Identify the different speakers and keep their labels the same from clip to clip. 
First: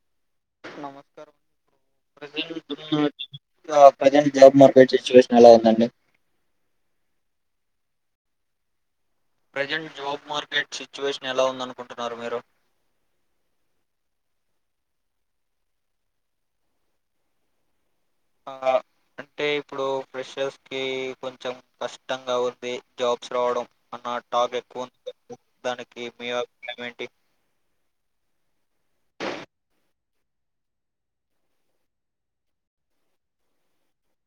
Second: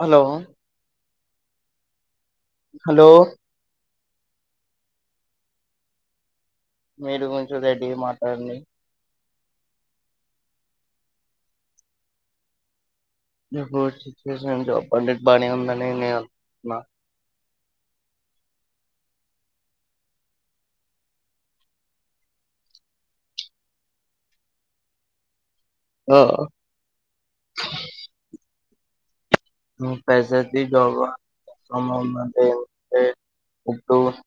Speaker 1: Hello
Speaker 2: నమస్కారం
Speaker 1: hello
Speaker 2: present job market situation ఎలా ఉందండి
Speaker 1: మీరు కొంచెం రెడ్డి గా మాట్లాడండి
Speaker 2: ప్రజెంట్ జాబ్ మార్కెట్ సిచ్యువేషన్ ఎలా ఉందనుకుంటున్నారు మీరు
Speaker 1: ఇప్పుడు సిుచువేషన్ జాబ్ మార్కెట్ బానే ఉందని నేను అనుకుంటున్నా
Speaker 2: ఆ అంటే ఇప్పుడు ప్రెషర్స్ కి కొంచెం కష్టంగా ఉంది జాబ్స్ రావడం అన్న టాక్ ఎక్కువ ఉంది దానికి
Speaker 1: ఆ
Speaker 2: మీ అభి ప్రాయం ఏంటి
Speaker 1: పైస జబమట [unintelligible]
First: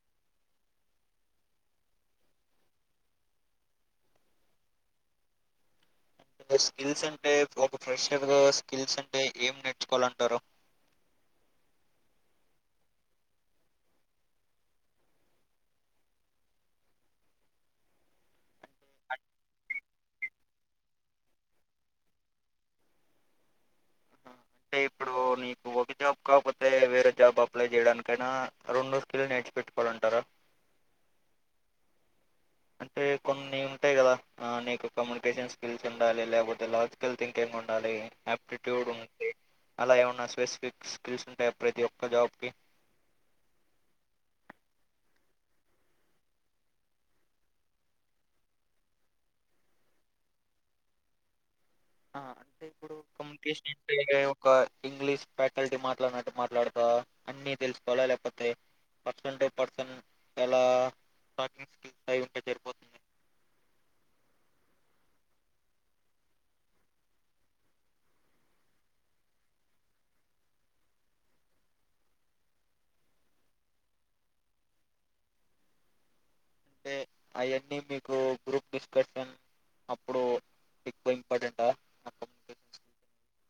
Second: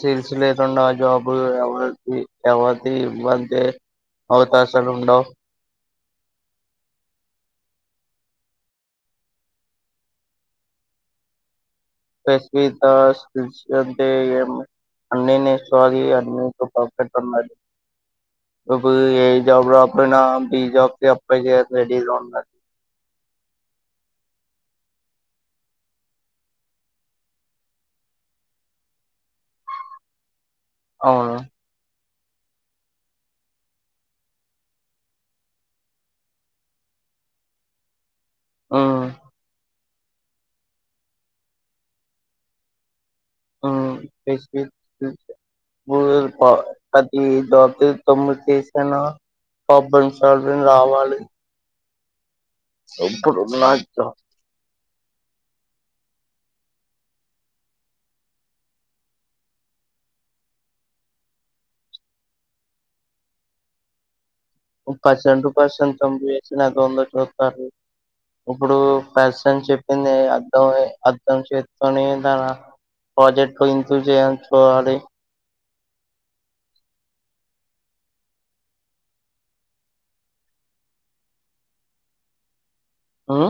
Speaker 1: చిల్స్ లేదున్నా జాబు ఎవరి ఎవతి ఇ మంతే [unintelligible] అవకాశాలుండవు
Speaker 2: స్కిల్స్ అంటే ఒక ఫ్రెషర్ గా స్కిల్స్ అంటే ఏం నేర్చుకోవాలంటారు
Speaker 1: టేస్కిత స్కిల్స్ ఉంటే ఏమి అన్ని నేర్చుకోవాలి అన్నిట్లో పర్ఫెక్ట్ ఉండాలి ఇప్పుడు ఏ జాబ్ రాక పోయినా బి జాబ్ కి అప్లై చేయడానికి రెడీగా ఉండా
Speaker 2: అంటే ఇప్పుడు నీకు ఒ కే జాబ్ కాకపోతే వేరే జాబ్ అప్లై చేయడానికైనా రెండో స్కిల్ నేర్చి పెట్టుకునుంటరా
Speaker 1: అవును
Speaker 2: అంటే కొన్ని ఉంటాయి కదా ఆ నీకు కమ్యూనికేషన్ స్కిల్స్ ఉండాలి లేకపోతే లాజికల్ థింకింగ్ ఉండాలి ఆప్టిట్యూడ్
Speaker 1: ఉమ్.
Speaker 2: ఉంటే అలా ఏమన్నా స్పెసిఫిక్ స్కిల్స్ ఉంటాయ ప్రతి ఒక్క జాబ్‌కి
Speaker 1: హ్మ్ టేస్కిత్ ఉంటే [unintelligible] చేశాను ప్రాబ్లమ్ సాల్వింగ్ రావాలి
Speaker 2: ఆ అంటే ఇప్పుడు కమ్యూనికేషన్ ఎంట్రే ఒక ఇంగ్లీష్ ఫ్యాకల్టీ మా ట్లాడిన్నట్టు మాట్లాడతా అన్ని తెలుసుకోవాలా లేకపోతే పర్సన్ టూ పర్సన్ ఎలా టాకింగ్ స్కిల్స్ అయి ఉంటే సరిపోతుందా
Speaker 1: పర్సన్ టు పర్సన్ కమ్యూనికేషన్ అట్లందే ఎట్లొత్తారు ఇప్పుడు పర్సన్ చెప్పింది అర్ధంమై అర్ధం చేసుకొని తన ప్రాజెక్టులో ఎంట్రీ చెయ్ అంటారు కదా అది
Speaker 2: అంటే అయన్నీ మీకు గ్రూప్ డిస్కషన్ అప్పుడు ఎక్కువ ఇంపార్టెంట్ ఆ
Speaker 1: మ్మ్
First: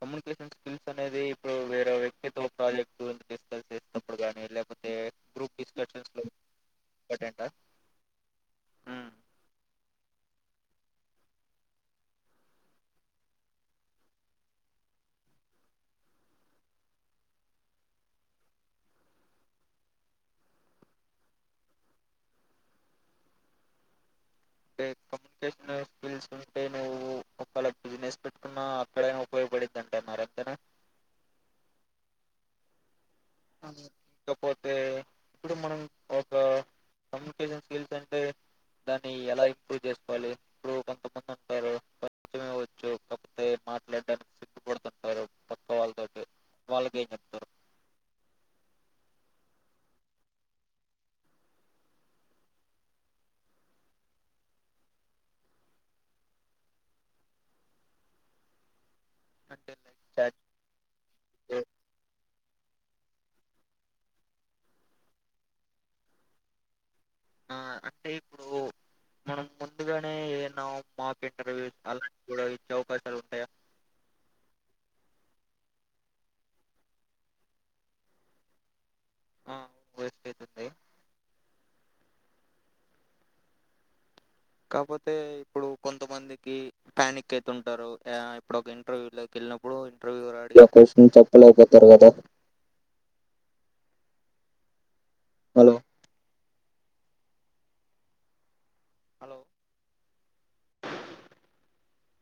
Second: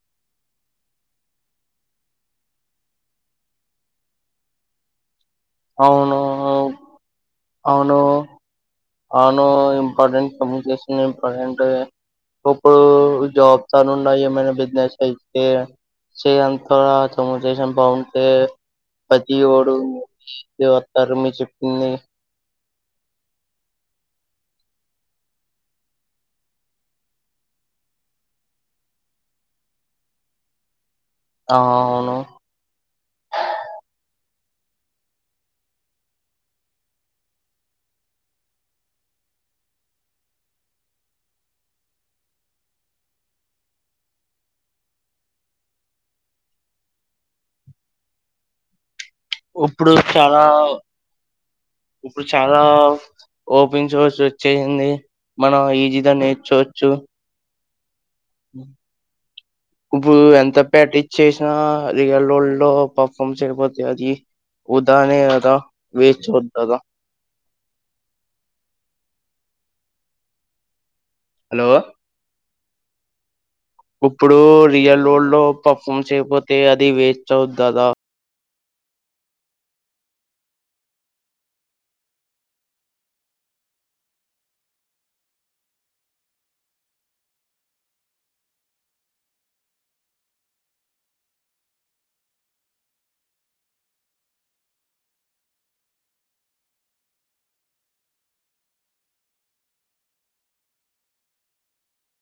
Speaker 2: కమ్యూనికేషన్ స్కిల్స్ అనేది ఇప్పుడు వేరే వ్యక్తితో ఒక ప్రాజెక్టు గురించి డిస్కస్ చేసేటప్పుడు కానీ లేక్పోతే
Speaker 1: అవును
Speaker 2: ఇంపార్టెంటా
Speaker 1: అవును అవును ఇంపార్టెంట్ కమ్యూనికేషన్ ఇంపార్టెంటే ఇప్పుడు జాబ్స్ అని ఉన్న ఏమైనా బిజినెస్ అయితే సేయంత కమ్యూనికేషన్ బాగుంటే పతివోడు మీకే వత్తారు మీరు చెప్పింది
Speaker 2: అంటే కమ్యూనికేషన్ స్కిల్స్ ఉంటే నువ్వు ఒకేలా బిజినెస్ పెట్టుకున్న అక్కడైనా ఉపయోగపడిదంటున్నారు అంతేనా
Speaker 1: ఆ అవును
Speaker 2: అవును ఇకపోతే ఇప్పుడు మనం ఒక కమ్యూనికేషన్ స్కిల్స్ అంటే దాన్ని ఎలా ఇంప్రూవ్ చేసుకోవాలి ఇప్పుడు కొంతమంది ఉంటారు కొంచమే వచ్చు కాకపోతే మాట్లాడడానికి సిగ్గుపడుతుంటారు పక్క వాళ్ళతోటి వాళ్ళకి ఏం చెప్తారు
Speaker 1: ఇప్పుడు చాలా ఇప్పుడు చాలా ఓపెన్ సోర్స్ వచ్చేసింది మనం ఈజిద నేర్చోవచ్చు
Speaker 2: అంటే లైక్
Speaker 1: ఇప్పుడు
Speaker 2: చాట్
Speaker 1: ఎంత పాక్టీస్ చేసిన రియల్ వరల్డ్ లో పర్ఫామ్ చేయపోతే అది ఉదానేే అదా వేస్ వదదా
Speaker 2: ఆ అంటే ఇప్పుడు మనం ముందుగానే ఏన్నా మా
Speaker 1: హలో
Speaker 2: అవకాశాలు ఉంటాయా
Speaker 1: ఇప్పుడు రియల్ వల్డ్‌లో పర్ఫార్మ్ చేయకపోతే అది వేస్ట్ అవుదదా
Speaker 2: ఆ వేస్ట్ అయితుంది కాక్పోతే ఇప్పుడు కొంతమందికి ప్యానిక్ అయితుంటారు ఇప్పుడు ఒక ఇంటర్వ్యూ‌లోకే ళ్ళినప్పుడు ఇంటర్వ్యూఆర్ అడిగే క్వశ్చన్ చెప్పలేపోతారు కదా హలో హలో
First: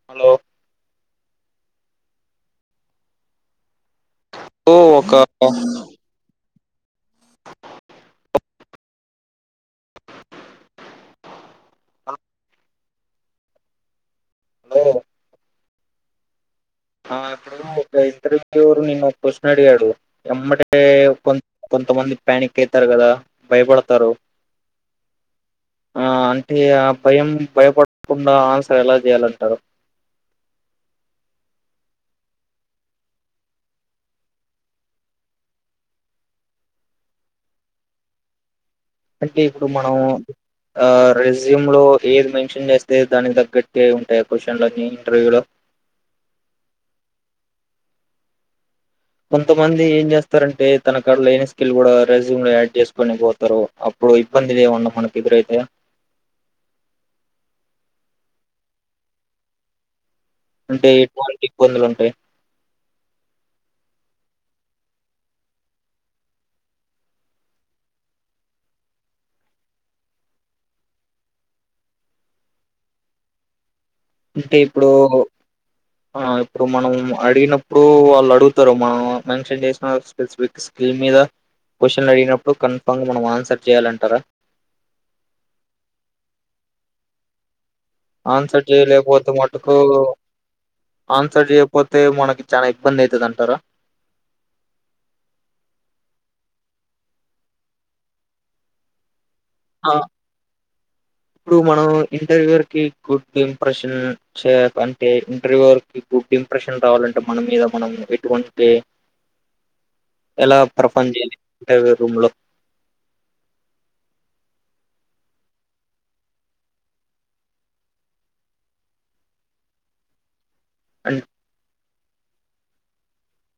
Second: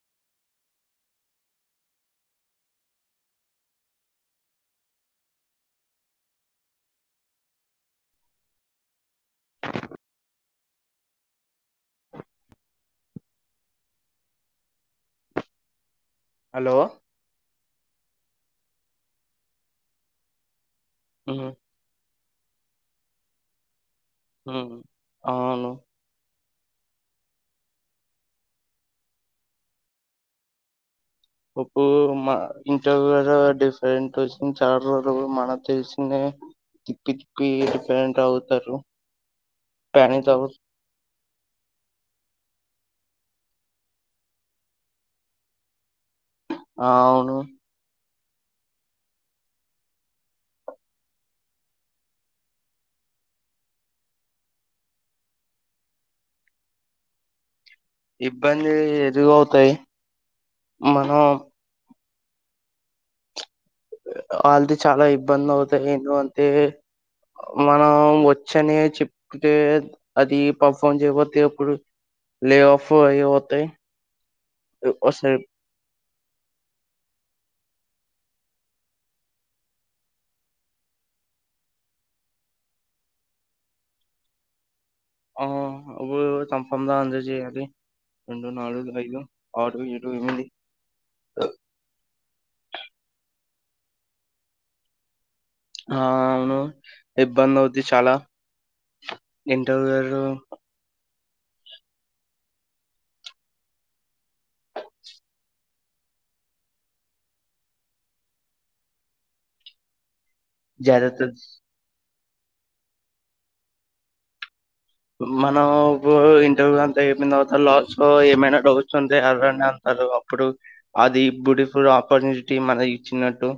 Speaker 2: హలో ఓ ఒక అ హలో
Speaker 1: హలో
Speaker 2: ఆ ఇప్పుడు ఒక ఇంటర్వ్యూవోర్ నిన్న ఒక క్యూషన్ అడిగాడు ఎమ్మడ ఎ కొంత
Speaker 1: హ్మ్.
Speaker 2: కొంతమంది ప్యానిక్ అయితారు కదా భయపడ
Speaker 1: హమ్ అవును
Speaker 2: ఆ! అంటే ఆ భయం భయపడకుండా ఆన్సర్ ఎలా చేయాలంటారు
Speaker 1: ఇప్పు మా ఇంటర్వ్యూయర్ డిఫరెంట్ క్యూస్షన్ అడగాడు మనక తెలిసిందే తీపి తీపి డిఫెరెంట్ అవుతారు
Speaker 2: అంటే ఇప్పుడు మనం
Speaker 1: ప్యానిక్ అవ
Speaker 2: ఆ రెజ్యూమ్ లో ఏజ్ మెన్షన్ చేస్త అంటే దానికి తగ్గట్టి అయి ఉంటాయి క్వశ్చన్ లో ఇంటర్వ్యూ లో
Speaker 1: ఆ అవును
Speaker 2: కొంతమంది ఏం చేస్తారంటే తన కడలో లేని స్కిల్ కూడా రెజూమ్ లో యాడ్ చేసుకుని పోతారు అప్పుడు ఇప్పుడు ఇబ్బందిద ఉన్న మనకు ఎదురైతే
Speaker 1: ఇబ్బంది ఎదుగవుతాయి
Speaker 2: అంటే పాలట్ ఇబ్బందులు ఉంటాయి
Speaker 1: వాళ్ళది చాలా ఇబ్బంది అవుతాయి ఎందు అంటే మనం వచ్చనే చెప్తే అది పర్ఫార్మ్ చేయపోతే ఇప్పుడు లే ఆఫ్యితే
Speaker 2: అంటే ఇప్పుడు ఆ ఇప్పుడు మనం అడిగినప్పు ఇప్పుడు వాళ్ళు అడుగుతారు మనం మెన్షన్ చేసిన స్పఫిక్ స్కల్ మీద క్వశ్చన్ అడిగినప్పుడు కన్ఫామ్ గా మనం ఆన్సర్ చేయాలంటారా
Speaker 1: ఆ అ సంఫమ్ దా అంద చేయాలి రెండు
Speaker 2: ఆన్సర్
Speaker 1: నాలుగు ఐదు
Speaker 2: చేయలేకపోతే మటుకు
Speaker 1: ఆరు ఏడు ఎనిమిది
Speaker 2: ఆన్సర్ చేయపోతే మనకి చాలా ఇబ్బంది అవుతుది అంటారా
Speaker 1: ఆ అవును ఇబ్బంది అవుది చాలా
Speaker 2: ఆ
Speaker 1: ఇంట్యూరు
Speaker 2: ఇప్పుడు మనం ఇంటర్వ్యూ కి గుడ్ ఇంప్రెషన్ అంటే ఇంటర్వ్యూ గుడ్ ఇంప్రెషన్ రావాలంటే మన మీద మనం ఎటువంటి ఎలా పర్ఫార్న్
Speaker 1: జాగ్రత్త
Speaker 2: చేయి రూమ్ లో
Speaker 1: మనం ఇంటర్వ్యూ అంతా ఏమిన తర్వాత లాస్ ఏమైనా డౌట్స్ ఉంది ఎరని అంత అప్పుడు
Speaker 2: అం
Speaker 1: అది బ్యూటిఫుల్ ఆపర్చునిటీ మనకి ఇచ్చన్నట్టు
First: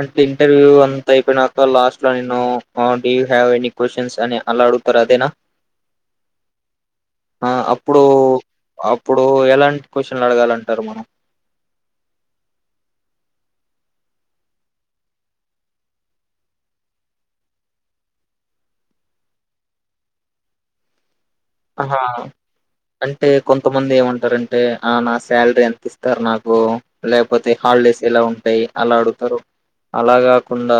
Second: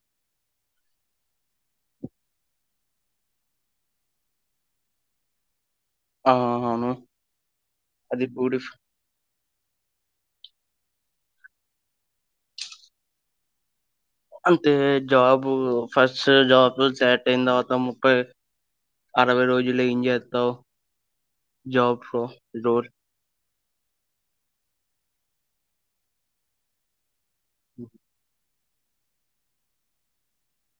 Speaker 2: అంటే ఇంటర్వ్యూ అంత అయిపోయినాక లాస్ట్ లో నేను డడి హవ్ ఎనీ క్వశ్చన్స్ అని అలా అడుగతర్ అదేనా
Speaker 1: ఆ! అవును.
Speaker 2: ఆ అప్పుడు
Speaker 1: అది బ్యూటిఫ్
Speaker 2: అప్పుడు ఎలా క్యూషన్లు అడగాలంటారు మనం
Speaker 1: అంతే జాబు ఫస్ట్ జాబ్ సెట్ అయిన తర్వాత ముఫై ఆబ రోజు ఇంజయాత్త జబ్
Speaker 2: ఆహా
Speaker 1: ఫ రో
Speaker 2: అంటే కొంతమంది ఏమంటారు అంటే ఆ నా శాలరీ ఎంత ఇస్తారు నాకు లే కాకపోతే హాలిడేస్ ఎలా ఉంటాయి అలా అడుతారు అలా కాకుండా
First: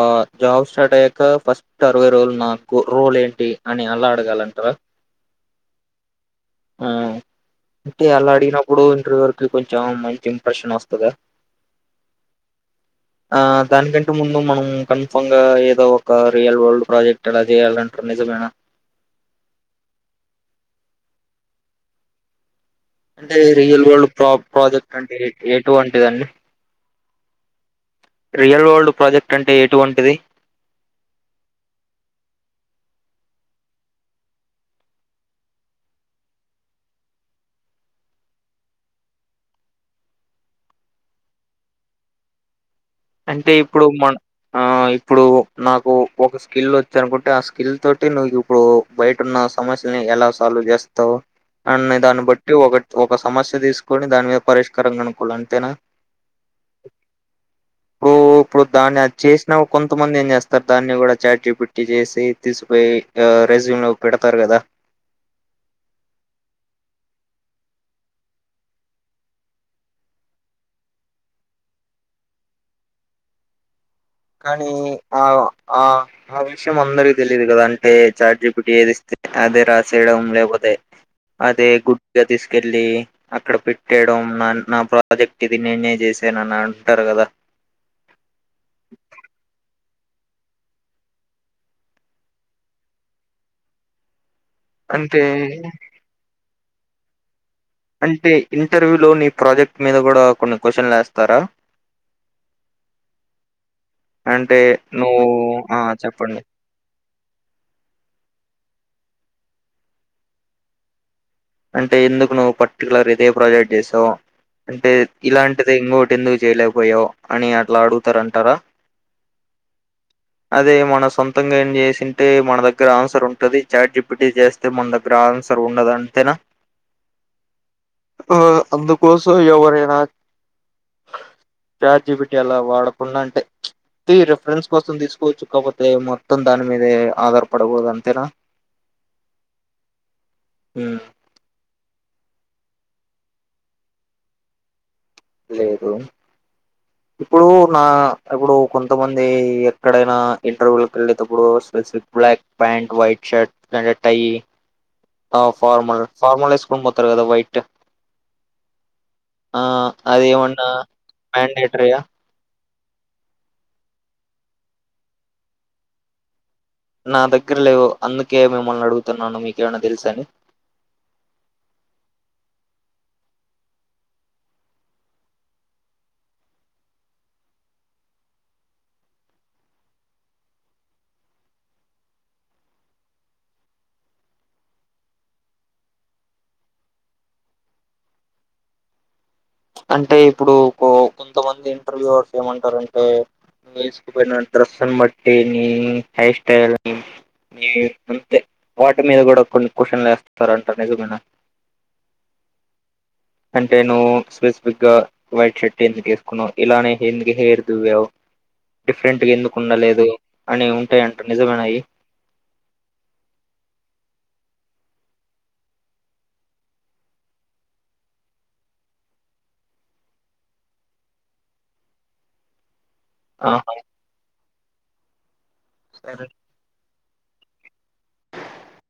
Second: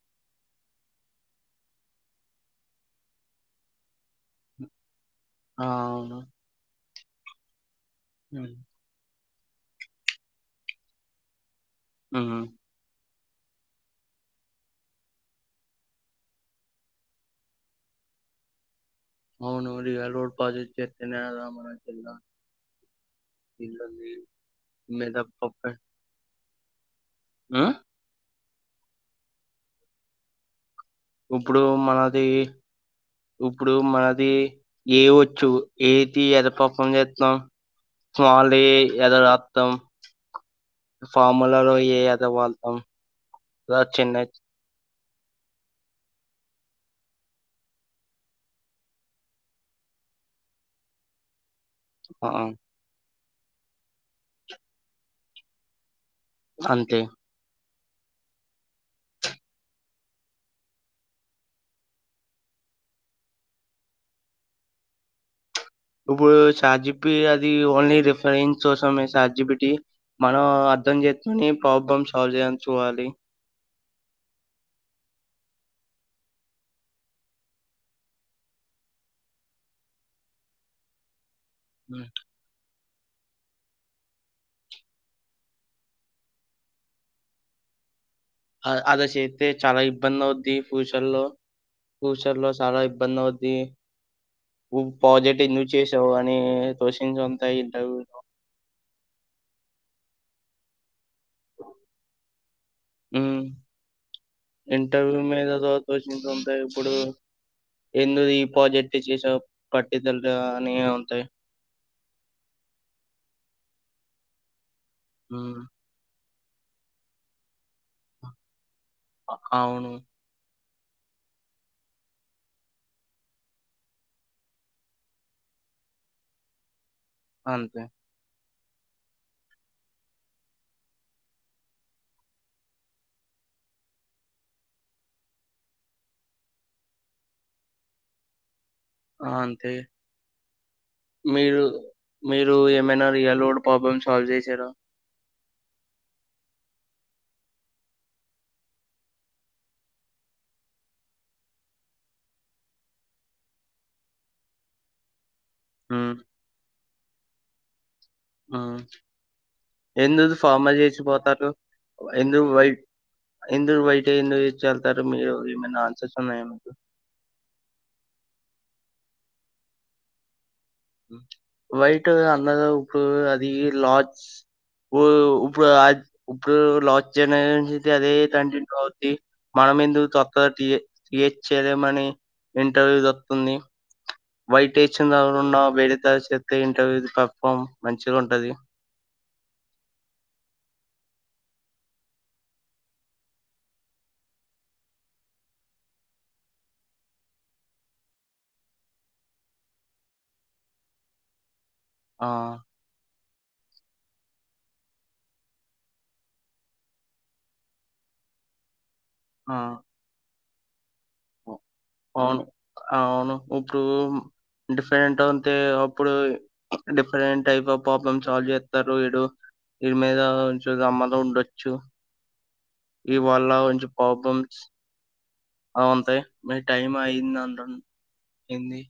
Speaker 2: ఆ జాబ్ స్టార్ట్ అయ్యాక ఫస్ట్ అరవై రోజులు నాకు రోల్ ఏంటి అని అల్లా అడగాలంటారా
Speaker 1: ఆ
Speaker 2: ఆ అంటే అలా
Speaker 1: హ్మ్.
Speaker 2: అడిగినప్పుడు ఇంటర్వ్యూ వరకు కొంచెం మంచి ఇంప్రెషన్ వస్తుందా
Speaker 1: ఆ
Speaker 2: ఆ దానికంటే ముందు మనం కన్ఫమ్ గా ఏదో ఒక రియల్ వరల్డ్ ప్రాజెక్ట్ ఎలా చేయాలంట నిజమేనా
Speaker 1: అవును డిపాజిట్ పజచ్చ చేతేనేమలా
Speaker 2: అంటే రియల్ వరల్డ్ ప్ర ప్రాజెక్ట్ అంటే ఎటువంటిదండి
Speaker 1: నా
Speaker 2: రియల్ వరల్డ్ ప్రాజెక్ట్ అంటే ఎటువంటిది
Speaker 1: ఇప్పుడు మనది ఇప్పుడు మాది ఏ వచ్చు ఏతి ఎర్ర పప్పం చేత్తాం వాళ్ళే ఏద రాత్తం ఫార్ములా గా ఏ అదా వాళ్తాం
Speaker 2: అంటే ఇప్పుడు మా
Speaker 1: చిన్న
Speaker 2: ఆ ఇప్పుడు నాకు ఒక స్కిల్ వచ్చు అనుకుంటే ఆ స్కిల్ తోటి నువ్వు ఇప్పుడు బయటన్న సమస్యని ఎలా సాల్వ్ జేస్తావ్ అన్నా దాన్నే
Speaker 1: ఆ
Speaker 2: బట్టి ఒకటి ఒక సమస్య తీసుకొని దాని మీద పరిష్కారం కొనుక్కోవాలి అంతేనా
Speaker 1: అంతే
Speaker 2: ఓ ఉప్పుడు దాన్ని అది చేసినా కొంతమంది ఏం చేస్తారు దాన్ని కూడా చాట్ జిపిటి చేసి తీసిపోయి అ రెజ్యూమ్ లో పెడతారు కదా
Speaker 1: ఇప్పుడు సార్ జిప్పి అది ఓన్లీ రిఫరెన్స్ కోసమే చాట్ జి పి టి మనం అర్ధం చేసుకొని ప్రాబ్లమ్ సాల్వ్ చేయం చూడాలి
Speaker 2: కానీ ఆ ఆ ఆ విషయం అందరికి తెలియదు కదా అంటే చాట్ జి పి టి ఏది ఇస్తే అదే రాసేయడం లేకపోతే అదే
Speaker 1: ఉమ్.
Speaker 2: గుడ్డగా తీసుకెళ్ళి అక్కడ పెట్టేయడం నా నా ప్రాజెక్ట్ ఇది నేనే చేసాను అని అంటారు కదా
Speaker 1: ఆ అదా చేతే చాలా ఇబ్బంది అవుద్ది ఫ్యూచర్లో ఫ్యూచర్లో చాలా ఇబ్బంది అవుద్ది ఉ
Speaker 2: అంటే
Speaker 1: పాజెట్ ఎందుకు చేసావ్ అని తోషన్
Speaker 2: అంటే ఇంటర్వ్యూలోని ప్రాజెక్ట్ మీద కూడా కొన్ని క్యూషన్లు వేస్తారా
Speaker 1: హ్మ్మ్
Speaker 2: అంటే
Speaker 1: ఇంటర్వ్యూ
Speaker 2: నువ్వు
Speaker 1: మీద కూడా
Speaker 2: ఆ
Speaker 1: క్యూషన్స్
Speaker 2: చెప్పండి
Speaker 1: ఉంటాయి ఇప్పుడు ఎందుదు ఈ ప్రాజెక్ట్ చేసావ్ పటిదల్ గా అని అంటే
Speaker 2: అంటే ఎందుకు నువ్వు పర్టికులర్ ఇదే ప్రాజెక్ట్ చేసావ్ అంటే
Speaker 1: హ్మ్.
Speaker 2: ఇలాంటిదే ఇంకోటి ఎందుకు జేయ్యాలాకు పోయావ్ అని అట్లా అడుగుతారంటరా
Speaker 1: ఆ అవును
Speaker 2: అదే మన సొంతంగా ఏం చేసింటే మన దగ్గర ఆన్సర్ ఉంటుది చాట్ జి పి టి చేస్తే మన దగ్గర ఆన్స్ తరువ్ వుండదు అంతే నా
Speaker 1: అంతే
Speaker 2: ఆ అందుకోసం ఎవరైనా చాట్ జి పి టి అలా వాడ కుండా అంటే ఉచ్ థీ రేఫరెన్స్ కోసం తీసుకోవచ్చు కాకపోతే మొత్తం దాని మీదే ఆధారపడకూడదు అంతేనా
Speaker 1: ఆ అంతే
Speaker 2: హ్మ్
Speaker 1: మీరు మీరు ఏమి అయినా రియల్ వరల్డ్ ప్రాబ్లం సాల్వ్ చేశారా
Speaker 2: లేదు ఇప్పుడు నా ఇప్పుడు కొంతమంది ఎక్కడైనా ఇంటర్వ్యూలకు వెళ్ళేతప్పుడు ప్లస్ సి black pant white shirt and tie ఆ ఫార్మల్
Speaker 1: హ్మ్.
Speaker 2: ఫార్మల్ వేసుకొని పోతారు కథ వైట్
Speaker 1: ఆ
Speaker 2: ఆ
Speaker 1: ఎందుదు
Speaker 2: అదేమన్నా
Speaker 1: ఫార్మల్ చేసిపోతారు
Speaker 2: మ్యాండేటరీయా
Speaker 1: ఎందుకు వై ఎందుదు వైట్ ఐ ఎందుదు వెచ్చుకెళ్తారు మీరు ఏమి అన్న ఆన్సర్స్ ఉన్నాయా మీకు
Speaker 2: నా దగ్గర లేవు అందుకే మిమ్మల్ని అడుగుతున్నాను మీకేమైనా తెలుసా అని
Speaker 1: వైట్ ఉ అన్నావ్ గా ఉప్పుడు అది లార్జ్ ఉ ఉప్పుడు అది ఉప్పుడు అస్ లాస్ట్ జనరేషన్ అదే కంటిన్యూ అవ్వుది మన తమ ఎందుకు తొత్త టి టిహెచ్ చేయలేమని ఇంటర్వ్యూ వొస్తుంది వైట్ ఏసింది ఎవరు ఉన్నా వేడి త చేప్తే ఇంటర్వ్యూ పెర్ఫామ్ మంచిగా ఉంటది
Speaker 2: అంటే ఇప్పుడు కో కొంతమంది ఇంటర్వ్యూయర్స్ ఏమంటారు అంటే వేసుకు పోయిన డ్రెస్ నీ బట్టి నీ హెయిర్స్టైల్ అని ని అంతే వాటి మీద కూడా కొన్ని క్వశ్చన్లు వేస్తస్తార అంటారు నిజైన
Speaker 1: ఆ
Speaker 2: అంటేను స్విస్ బిగ్గా వైట్ షర్ట్ ఎందుకు వేసుకున్నావు ఇలానే ఎింది హెయిర్ దువ్వావు డిఫరెంట్ గా
Speaker 1: ఆ,
Speaker 2: ఎందుకు ఉండలేదు అని ఉంటాయిడి
Speaker 1: అవును అవును ఇప్పుడు డిఫరెంట్ అంటే అప్పుడు different type of problem solve చేస్తారు వడు వీరి మీద చూమ్మతో ఉండొచ్చు ఇవాళ్ళ
Speaker 2: ఆహా
Speaker 1: కొంచె ప్రాబ్లమ్స్
Speaker 2: సరే
Speaker 1: అవుంతాయి మీ టైం అయింది అందం ఏంది